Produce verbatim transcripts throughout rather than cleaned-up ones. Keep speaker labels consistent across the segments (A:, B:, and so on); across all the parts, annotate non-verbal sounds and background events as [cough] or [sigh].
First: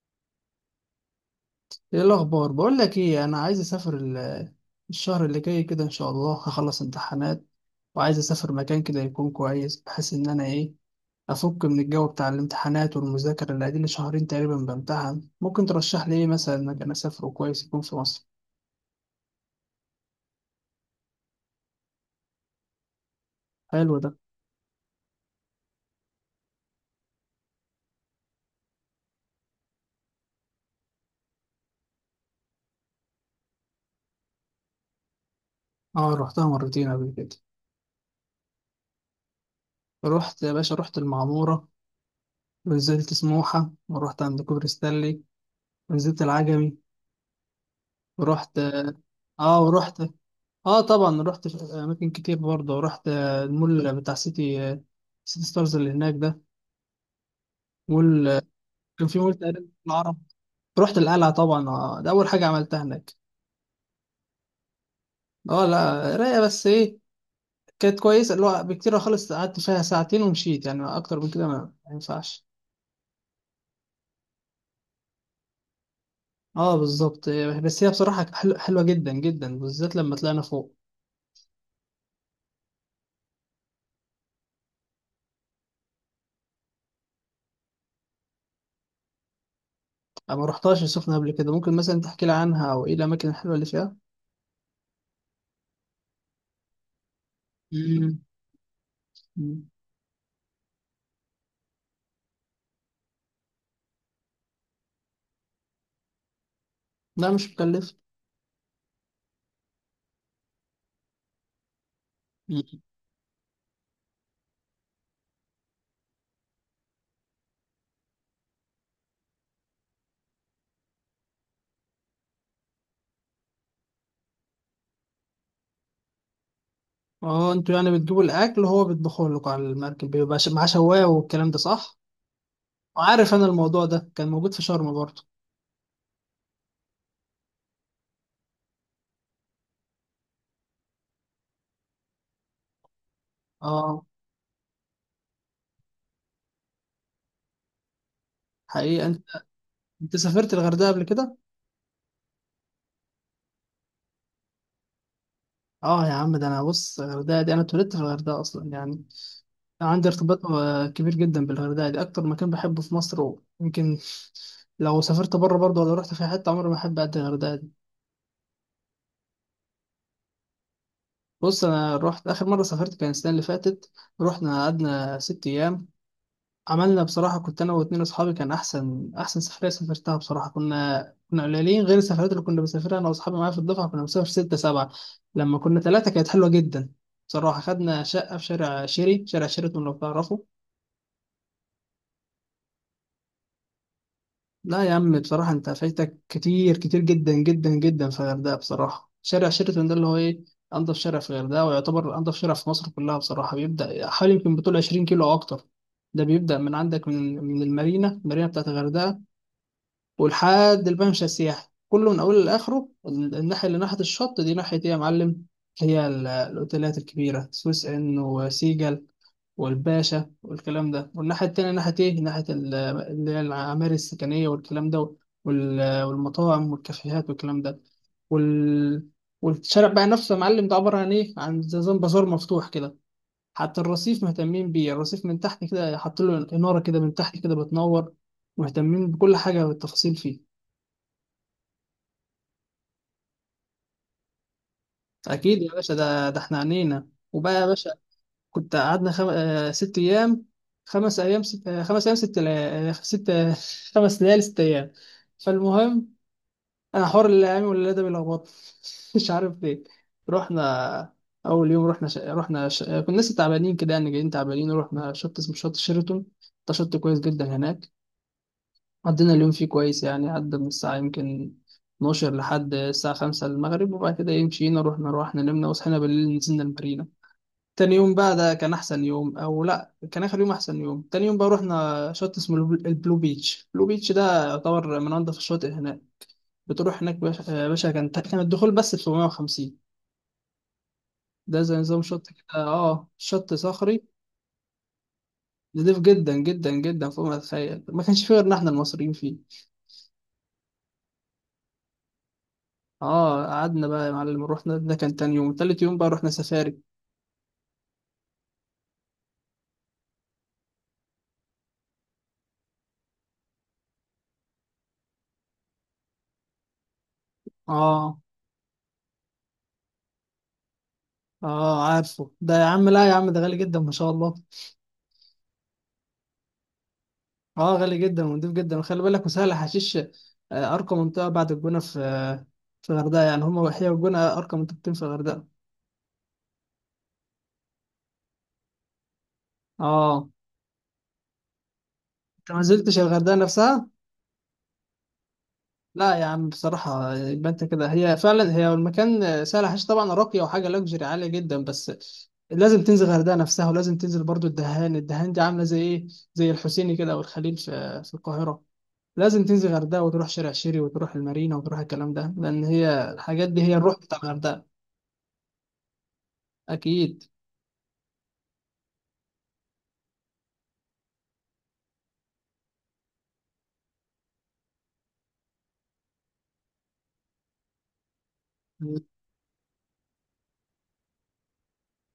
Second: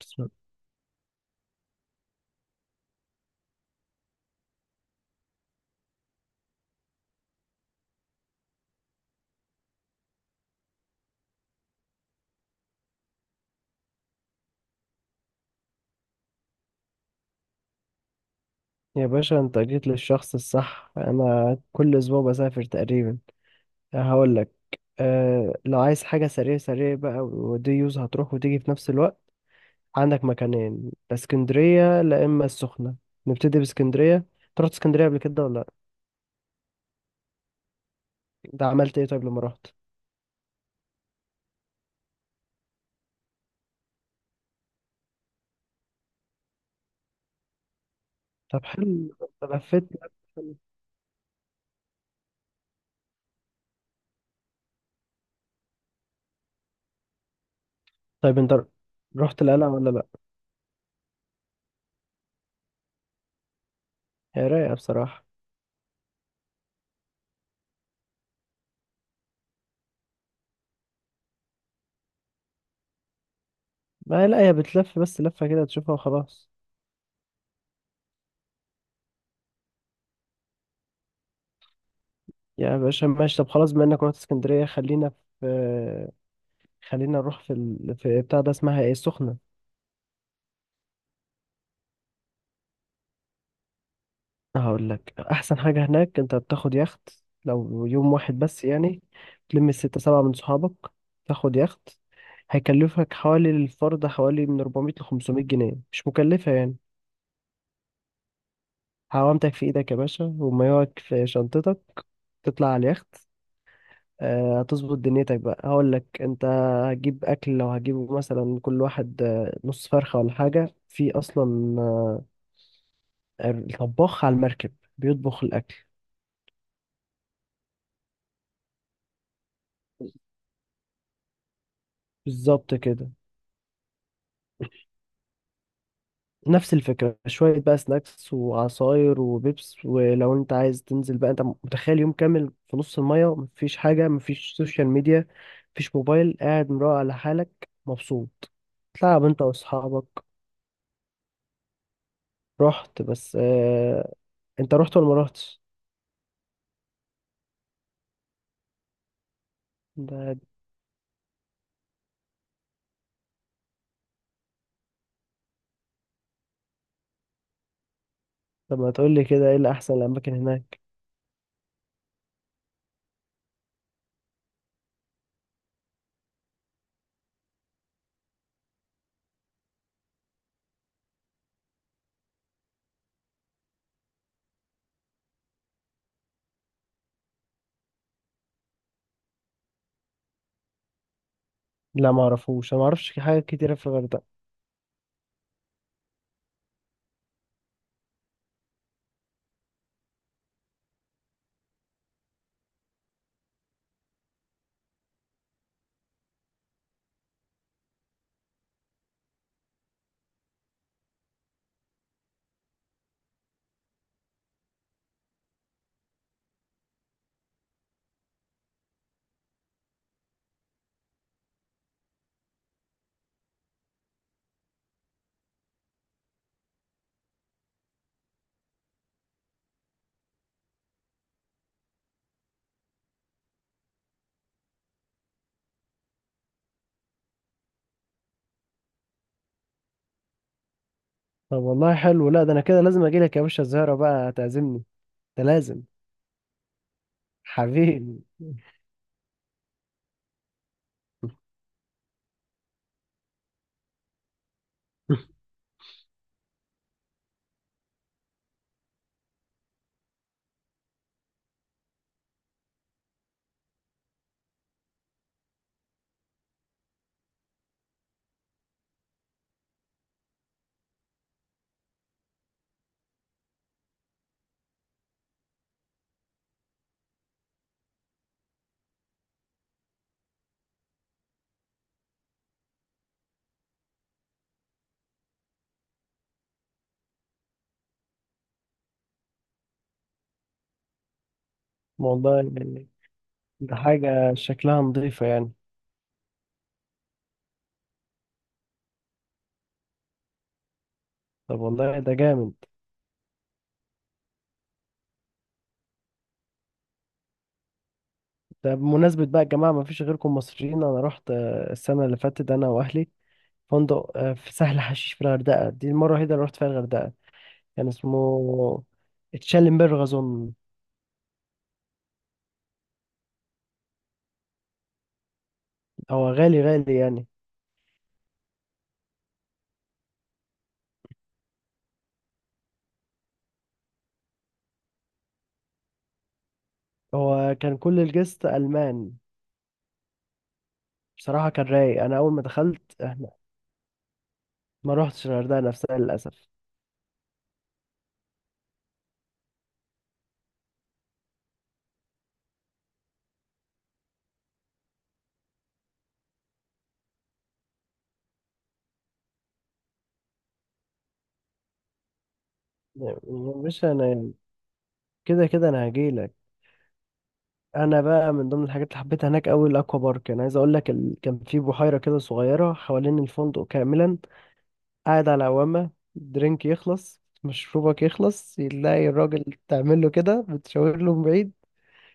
A: بسم الله.
B: ايه الاخبار؟ بقول لك ايه، انا عايز اسافر ال- الشهر اللي جاي كده، ان شاء الله هخلص امتحانات وعايز اسافر مكان كده يكون كويس، بحيث ان انا ايه افك من الجو بتاع الامتحانات والمذاكره اللي قاعدين لي شهرين تقريبا بامتحن. ممكن ترشح لي ايه مثلا مكان اسافره كويس يكون في مصر؟
A: يا باشا، انت جيت للشخص الصح. انا كل اسبوع بسافر تقريبا.
B: حلو ده.
A: هقول لك، أه لو عايز حاجه سريع سريع بقى ودي يوز هتروح وتيجي في نفس الوقت. عندك مكانين، لا اسكندريه لا اما السخنه. نبتدي باسكندريه، انت رحت اسكندريه قبل كده ولا لا؟
B: اه رحتها مرتين قبل كده.
A: ده عملت ايه طيب لما رحت؟
B: رحت يا باشا، رحت المعموره ونزلت سموحه ورحت عند كوبري ستانلي ونزلت العجمي ورحت،
A: طب حلو، انت
B: اه
A: لفيت؟
B: ورحت. اه طبعا رحت في اماكن كتير برضه، رحت آه، المول بتاع سيتي، آه، سيتي ستارز اللي هناك ده. مول،
A: طيب
B: آه،
A: انت
B: كان في مول
A: رحت
B: تقريبا
A: القلعه ولا لا؟
B: العرب. رحت القلعه طبعا، آه، ده اول حاجه عملتها هناك.
A: هي رايقه بصراحه.
B: اه لا رايقه، بس ايه، كانت كويسه اللي هو بكتير خالص. قعدت فيها ساعتين ومشيت، يعني اكتر من كده ما ما ينفعش.
A: ما لا، هي بتلف بس لفه كده تشوفها وخلاص.
B: اه بالظبط، آه، بس هي بصراحه حلو- حلوه جدا جدا، بالذات لما طلعنا فوق.
A: يا باشا ماشي، طب خلاص، بما انك رحت اسكندرية، خلينا في خلينا نروح في ال... في بتاع ده، اسمها ايه، السخنة.
B: أنا ما رحتهاش السخنه قبل كده، ممكن مثلا تحكي لي عنها او ايه الاماكن الحلوه اللي فيها؟
A: هقول لك احسن حاجة هناك، انت بتاخد يخت، لو يوم
B: مم.
A: واحد بس يعني.
B: مم.
A: تلم الستة سبعة من صحابك، تاخد يخت، هيكلفك حوالي الفرد حوالي من اربعمائة ل خمسمائة جنيه، مش مكلفة يعني.
B: لا مش مكلف.
A: هوامتك في ايدك يا باشا، ومايوعك في شنطتك، تطلع على اليخت. آه، هتظبط دنيتك بقى. هقول لك انت هتجيب اكل، لو هتجيبه مثلا كل واحد آه، نص فرخه ولا حاجه في اصلا. آه، الطباخ على المركب بيطبخ الاكل.
B: اه انتوا يعني بتجيبوا الاكل وهو بيطبخه لكم على المركب، بيبقى ش- معاه شوايه والكلام ده، صح؟
A: بالظبط كده.
B: وعارف انا الموضوع ده كان موجود في شرم برضه.
A: نفس الفكره، شويه بقى سناكس وعصاير وبيبس، ولو انت عايز تنزل بقى، انت متخيل يوم كامل في نص الميه، مفيش
B: اه
A: حاجه، مفيش سوشيال ميديا، مفيش موبايل، قاعد مروق على حالك مبسوط،
B: حقيقة انت،
A: تلعب انت
B: انت
A: واصحابك.
B: سافرت الغردقة قبل كده؟
A: رحت بس اه. انت رحت ولا ما رحتش؟
B: اه يا عم، ده انا بص، الغردقة دي انا اتولدت في الغردقة اصلا يعني. عندي
A: ده
B: ارتباط آه، كبير جدا بالغردقة دي، اكتر مكان بحبه في مصر. ويمكن لو سافرت بره برضه ولا رحت في حتة، عمري ما احب قد الغردقة دي.
A: طب ما تقول لي كده، ايه الاحسن الاماكن هناك؟
B: بص، انا رحت اخر مرة سافرت كان السنة اللي فاتت. رحنا قعدنا ست ايام، عملنا بصراحة، كنت أنا واتنين أصحابي، كان أحسن أحسن سفرية سافرتها بصراحة. كنا كنا قليلين، غير السفرات اللي كنا بنسافرها أنا وأصحابي معايا في الدفعة، كنا بنسافر ستة سبعة. لما كنا ثلاثة كانت حلوة جدا بصراحة. خدنا شقة في شارع شيري، شارع شيراتون، لو تعرفه.
A: لا ما اعرفوش، انا ما اعرفش حاجه كتيره في الغردقه.
B: لا يا عم، بصراحة أنت فايتك كتير، كتير جدا جدا جدا في الغردقة. بصراحة شارع شيراتون ده اللي هو إيه، أنضف شارع في الغردقة، ويعتبر أنضف شارع في مصر كلها بصراحة. بيبدأ حوالي يمكن بطول عشرين كيلو أو أكتر. ده بيبدأ من عندك من من المارينا، المارينا بتاعت الغردقة، ولحد الممشى السياحي كله، من اوله لاخره. ال- الناحيه اللي ناحيه الشط دي ناحيه ايه يا معلم، هي ال- الاوتيلات الكبيره، سويس ان وسيجل والباشا والكلام ده. والناحيه التانيه ناحيه ايه، ناحيه ال- اللي هي العماير السكنيه والكلام ده، وال- والمطاعم والكافيهات والكلام ده، وال... والشارع بقى نفسه يا معلم ده عباره عن ايه، عن زي نظام بازار مفتوح كده. حتى الرصيف مهتمين بيه، الرصيف من تحت كده حاطين له اناره كده من تحت كده بتنور. مهتمين بكل حاجه بالتفاصيل فيه.
A: طب والله حلو، لا ده انا كده لازم اجي لك يا باشا الزهره بقى تعزمني، ده
B: اكيد يا
A: لازم.
B: باشا، ده ده احنا عنينا وبقى يا باشا.
A: حبيبي
B: كنت
A: [laughs]
B: قعدنا خم... آه، ست ايام، خمس ايام ست... آه، خمس ايام ست لا... آه، ست، آه، [laughs] خمس ليالي ست ايام. فالمهم، انا حوار الايام والليله ده بيلخبط، [laughs] مش عارف ليه. رحنا اول يوم، رحنا ش... رحنا ش... آه، كنا لسه تعبانين كده يعني، جايين تعبانين، ورحنا شط اسمه شط شيراتون. ده شط كويس جدا هناك. عدينا اليوم فيه كويس، يعني عدى من الساعه يمكن اثنا عشر لحد الساعة خمسة المغرب، وبعد كده إيه، مشينا رحنا روحنا نمنا، وصحينا بالليل نزلنا المارينا. تاني يوم بقى، ده كان احسن يوم، او لا كان اخر يوم احسن يوم، تاني يوم بقى رحنا شط اسمه البل- البلو بيتش. البلو بيتش ده يعتبر من انضف الشواطئ هناك. بتروح هناك باشا يا باشا، كان كان الدخول بس ب سبعمائة وخمسين. ده زي نظام شط
A: والله
B: كده، اه شط
A: ده
B: صخري،
A: حاجه شكلها نظيفه يعني.
B: نضيف جدا جدا جدا فوق ما تتخيل. ما كانش فيه غيرنا احنا المصريين فيه.
A: طب والله ده جامد.
B: اه قعدنا بقى يا معلم، رحنا ده كان تاني يوم، تالت يوم بقى رحنا سفاري.
A: ده بمناسبه بقى الجماعه ما فيش غيركم مصريين، انا رحت آه، السنه اللي فاتت انا واهلي، فندق آه، في سهل حشيش في الغردقه، دي المره الوحيده اللي رحت فيها الغردقه. كان
B: اه،
A: اسمه تشالنبرغ اظن.
B: اه عارفه ده يا عم، لا يا عم ده غالي جدا ما شاء الله.
A: هو غالي غالي يعني.
B: اه غالي جدا ونضيف جدا، وخلي بالك وسهل حشيش، آه، ارقى منطقه بعد الجونه في، آه، في الغردقه يعني، هما وحياه والجونه ارقى منطقتين في الغردقه.
A: هو كان كل الجست ألمان.
B: اه
A: بصراحة كان رايق. أنا أول ما
B: انت ما نزلتش
A: دخلت، إحنا
B: الغردقه نفسها.
A: ما روحتش الغردقة نفسها
B: لا يا عم
A: للأسف.
B: بصراحه، يبقى انت كده، هي فعلا هي المكان، آه، سهل حشيش طبعا راقيه وحاجه لوكسجري عاليه جدا، بس لازم تنزل الغردقه نفسها، ولازم تنزل برضو الدهان. الدهان دي عامله زي ايه، زي الحسيني كده او الخليل في في القاهره. لازم تنزل الغردقه وتروح شارع شيري وتروح المارينا وتروح الكلام ده، لان هي
A: يعني
B: الحاجات دي هي
A: مش
B: الروح بتاع
A: أنا،
B: الغردقه.
A: كده كده أنا هجيلك.
B: اكيد.
A: أنا بقى من ضمن الحاجات اللي حبيتها هناك أوي الأكوا بارك. أنا عايز أقول لك ال... كان في بحيرة كده صغيرة حوالين الفندق كاملا، قاعد على عوامة، درينك يخلص، مشروبك يخلص، يلاقي الراجل تعمل له كده بتشاور له من بعيد.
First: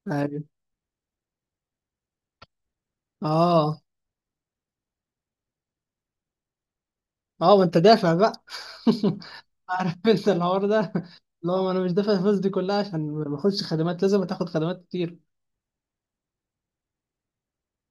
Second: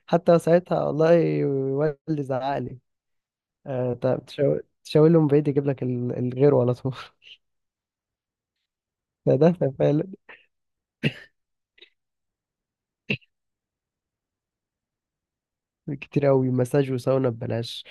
A: حتى
B: ايوه.
A: ساعتها والله والدي زعقلي.
B: اه.
A: أه، تشاور تشاور له من بعيد، يجيب لك ال- الغير على طول.
B: اه ما انت دافع بقى. [laughs]
A: ده
B: عارف
A: فعلا
B: انت الحوار ده اللي هو انا مش دافع الفلوس دي كلها عشان ما اخدش خدمات، لازم تاخد خدمات كتير.
A: كتير قوي، مساج وساونا ببلاش،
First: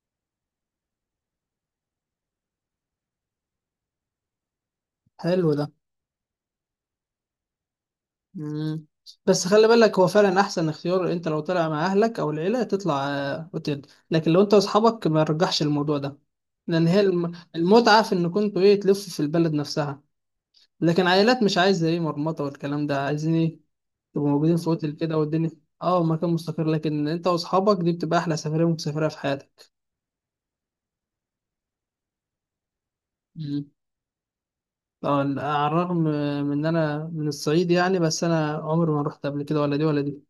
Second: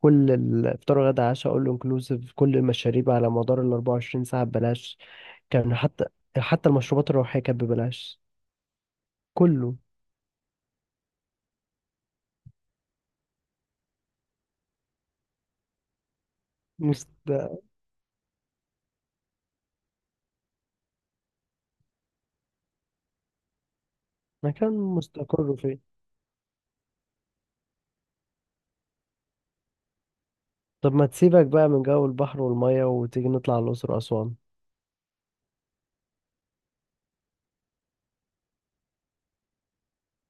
A: كل الافطار وغدا عشاء اول انكلوسيف، كل المشاريب على مدار ال اربعه وعشرين ساعة ببلاش.
B: حلو ده.
A: كان حتى حتى المشروبات الروحية كانت ببلاش.
B: مم. بس خلي
A: كله
B: بالك، هو فعلا احسن اختيار، انت لو طلع مع اهلك او العيله تطلع آه، اوتيل، لكن لو انت واصحابك ما رجحش الموضوع ده، لان هي
A: مست...
B: الم- المتعه في ان كنتوا ايه تلفوا في البلد نفسها. لكن عائلات مش عايزه ايه مرمطه والكلام ده، عايزين ايه تبقوا موجودين في
A: مكان
B: اوتيل كده والدنيا.
A: مستقر فيه.
B: اه مكان مستقر، لكن انت واصحابك دي بتبقى احلى سفريه ممكن تسافرها في حياتك.
A: طب ما تسيبك بقى من جو البحر والمية، وتيجي نطلع على
B: مم.
A: الأقصر وأسوان.
B: طبعا على الرغم من ان انا من الصعيد يعني، بس انا عمري ما رحت قبل كده ولا دي ولا دي.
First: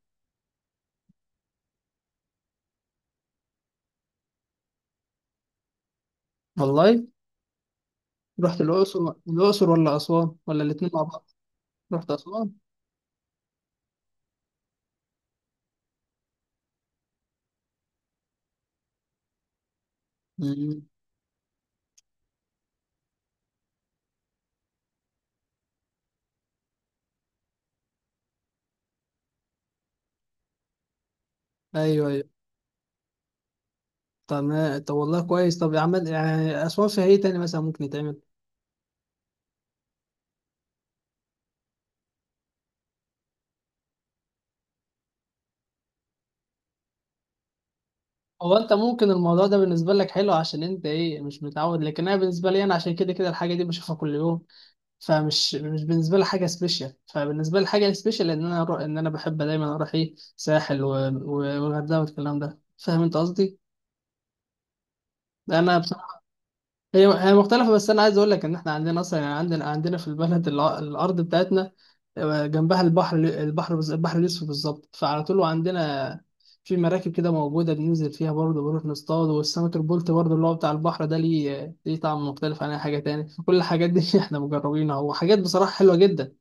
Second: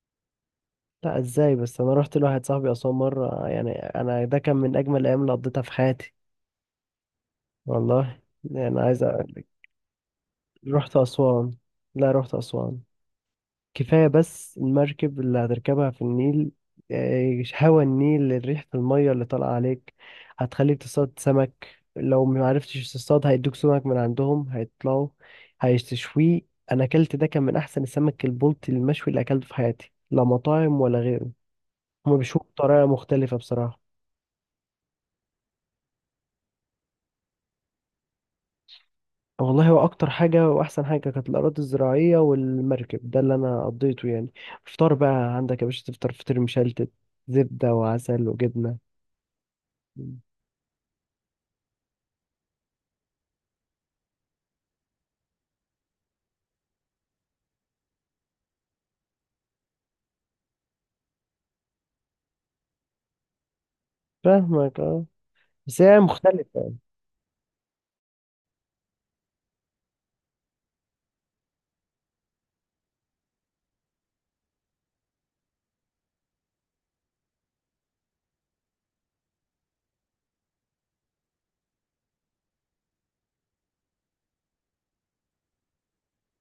A: لا ازاي بس، انا رحت لواحد صاحبي أسوان مرة، يعني انا ده كان من اجمل الايام اللي قضيتها في حياتي.
B: والله.
A: والله.
B: رحت
A: يعني
B: الاقصر؟
A: عايز اقول لك،
B: الاقصر ولا اسوان ولا الاتنين
A: رحت
B: مع بعض؟
A: أسوان،
B: رحت
A: لا رحت
B: اسوان.
A: أسوان كفاية بس المركب اللي هتركبها في النيل، آه، هوا النيل، ريحة المية اللي طالعة عليك،
B: مم.
A: هتخليك تصطاد سمك، لو ما عرفتش تصطاد هيدوك سمك من عندهم، هيطلعوا هيشتشويه. أنا أكلت، ده كان من أحسن السمك البلطي المشوي اللي أكلته في حياتي، لا مطاعم ولا غيره.
B: ايوه
A: هما
B: ايوه.
A: بيشوفوا بطريقة مختلفة بصراحة.
B: تمام طب والله كويس، طب يا عم يعني اسوان فيها ايه تاني مثلا ممكن يتعمل؟
A: والله هو أكتر حاجة وأحسن حاجة كانت الأراضي الزراعية والمركب ده اللي أنا قضيته يعني. فطار بقى عندك يا باشا، تفطر فطير مشلتت، زبدة وعسل
B: هو انت
A: وجبنة.
B: ممكن الموضوع ده بالنسبه لك حلو عشان انت ايه مش متعود، لكن انا بالنسبه لي انا، عشان كده كده الحاجه دي بشوفها كل يوم. فمش مش بالنسبه لي حاجه سبيشال، فبالنسبه لي حاجه سبيشال ان انا اروح، ان انا بحب دايما اروح ايه ساحل و- و- والغردقه والكلام ده، فاهم انت قصدي.
A: فاهمك اه.
B: انا
A: بس هي
B: بصراحه،
A: مختلفة.
B: هي هي مختلفه، بس انا عايز اقول لك ان احنا عندنا اصلا يعني، عندنا عندنا في البلد، الع- الارض بتاعتنا آه، جنبها البحر. البحر بز- البحر الاسود بالظبط، فعلى طول عندنا في مراكب كده موجوده بننزل فيها برضه، بنروح نصطاد، والسمك البلطي برضه اللي هو بتاع البحر ده ليه، ليه طعم مختلف عن اي حاجه تاني، فكل الحاجات دي [laughs] احنا مجربينها، وحاجات بصراحه حلوه جدا.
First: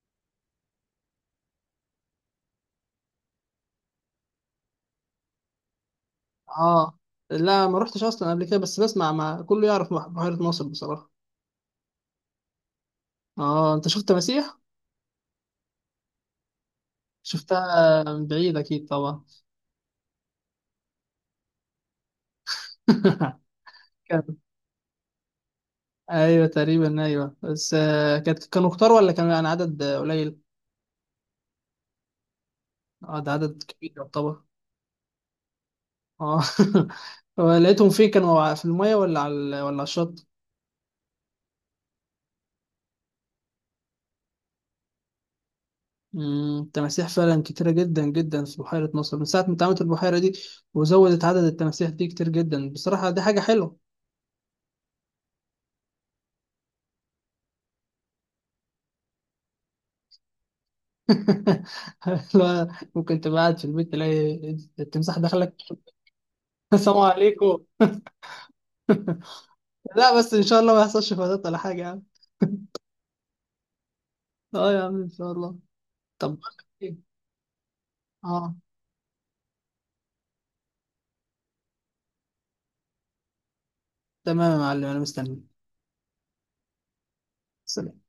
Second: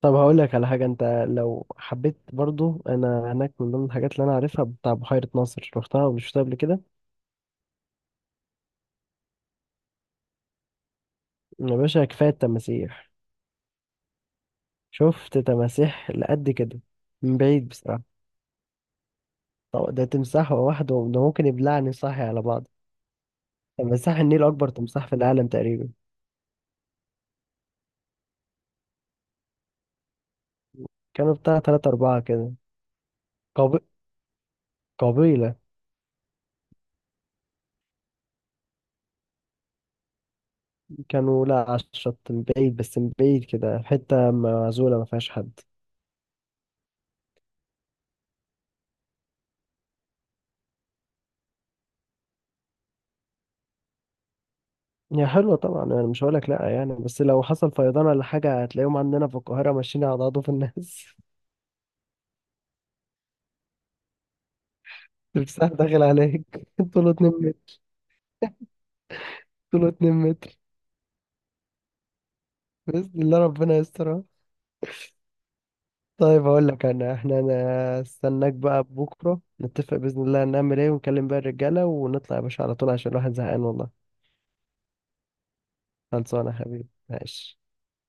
A: طب هقول لك على حاجة، انت لو حبيت برضو، انا هناك من ضمن الحاجات اللي انا عارفها بتاع بحيرة ناصر، رحتها ولا شفتها قبل كده؟
B: اه لا ما رحتش اصلا قبل كده، بس بسمع مع كله يعرف مح- بحيرة ناصر بصراحة.
A: يا باشا كفاية التماسيح.
B: اه انت شفت مسيح.
A: شفت تماسيح لقد كده، من بعيد
B: شفتها
A: بصراحة.
B: من بعيد اكيد طبعا.
A: طب ده تمساح لوحده ده ممكن يبلعني صاحي على بعض.
B: [laughs]
A: تمساح
B: كان،
A: النيل أكبر تمساح في العالم تقريبا.
B: ايوه تقريبا ايوه، بس آه، كانت كانوا كتار ولا كان يعني عدد آه، قليل؟
A: كانوا بتاع تلاتة أربعة كده.
B: اه ده عدد
A: قبي...
B: كبير يعتبر.
A: قبيلة.
B: اه. [laughs] لقيتهم فين، كانوا ع- في المية ولا على ال- ولا على الشط؟
A: كانوا لا على الشط، من بعيد بس، من بعيد كده، حتة معزولة ما فيهاش حد.
B: أمم، التماسيح فعلا كتيرة جدا جدا في بحيرة مصر، من ساعة ما اتعملت البحيرة دي وزودت عدد التماسيح دي كتير جدا، بصراحة دي حاجة حلوة.
A: هي حلوة طبعا، انا مش هقولك لا يعني، بس لو حصل فيضان ولا حاجة هتلاقيهم عندنا في القاهرة ماشيين على عضوف الناس.
B: [laughs] لا، ممكن تبقى قاعد في البيت تلاقي التمساح
A: [laughs]
B: دخلك.
A: تمساح داخل عليك
B: [laughs]
A: [laughs]
B: السلام
A: طوله مترين
B: عليكم.
A: متر. طوله مترين
B: لا بس ان
A: متر.
B: شاء الله ما يحصلش فضات ولا حاجه يعني.
A: بإذن الله ربنا يسترها.
B: اه يا عم ان شاء الله. طب
A: طيب
B: بقول لك
A: هقول لك،
B: إيه؟
A: انا احنا انا استناك
B: اه
A: بقى، بكرة نتفق بإذن الله هنعمل ايه، ونكلم بقى الرجالة ونطلع يا باشا على طول، عشان الواحد زهقان والله.
B: تمام يا معلم انا مستني.
A: خلصانة يا حبيبي ماشي.
B: سلام.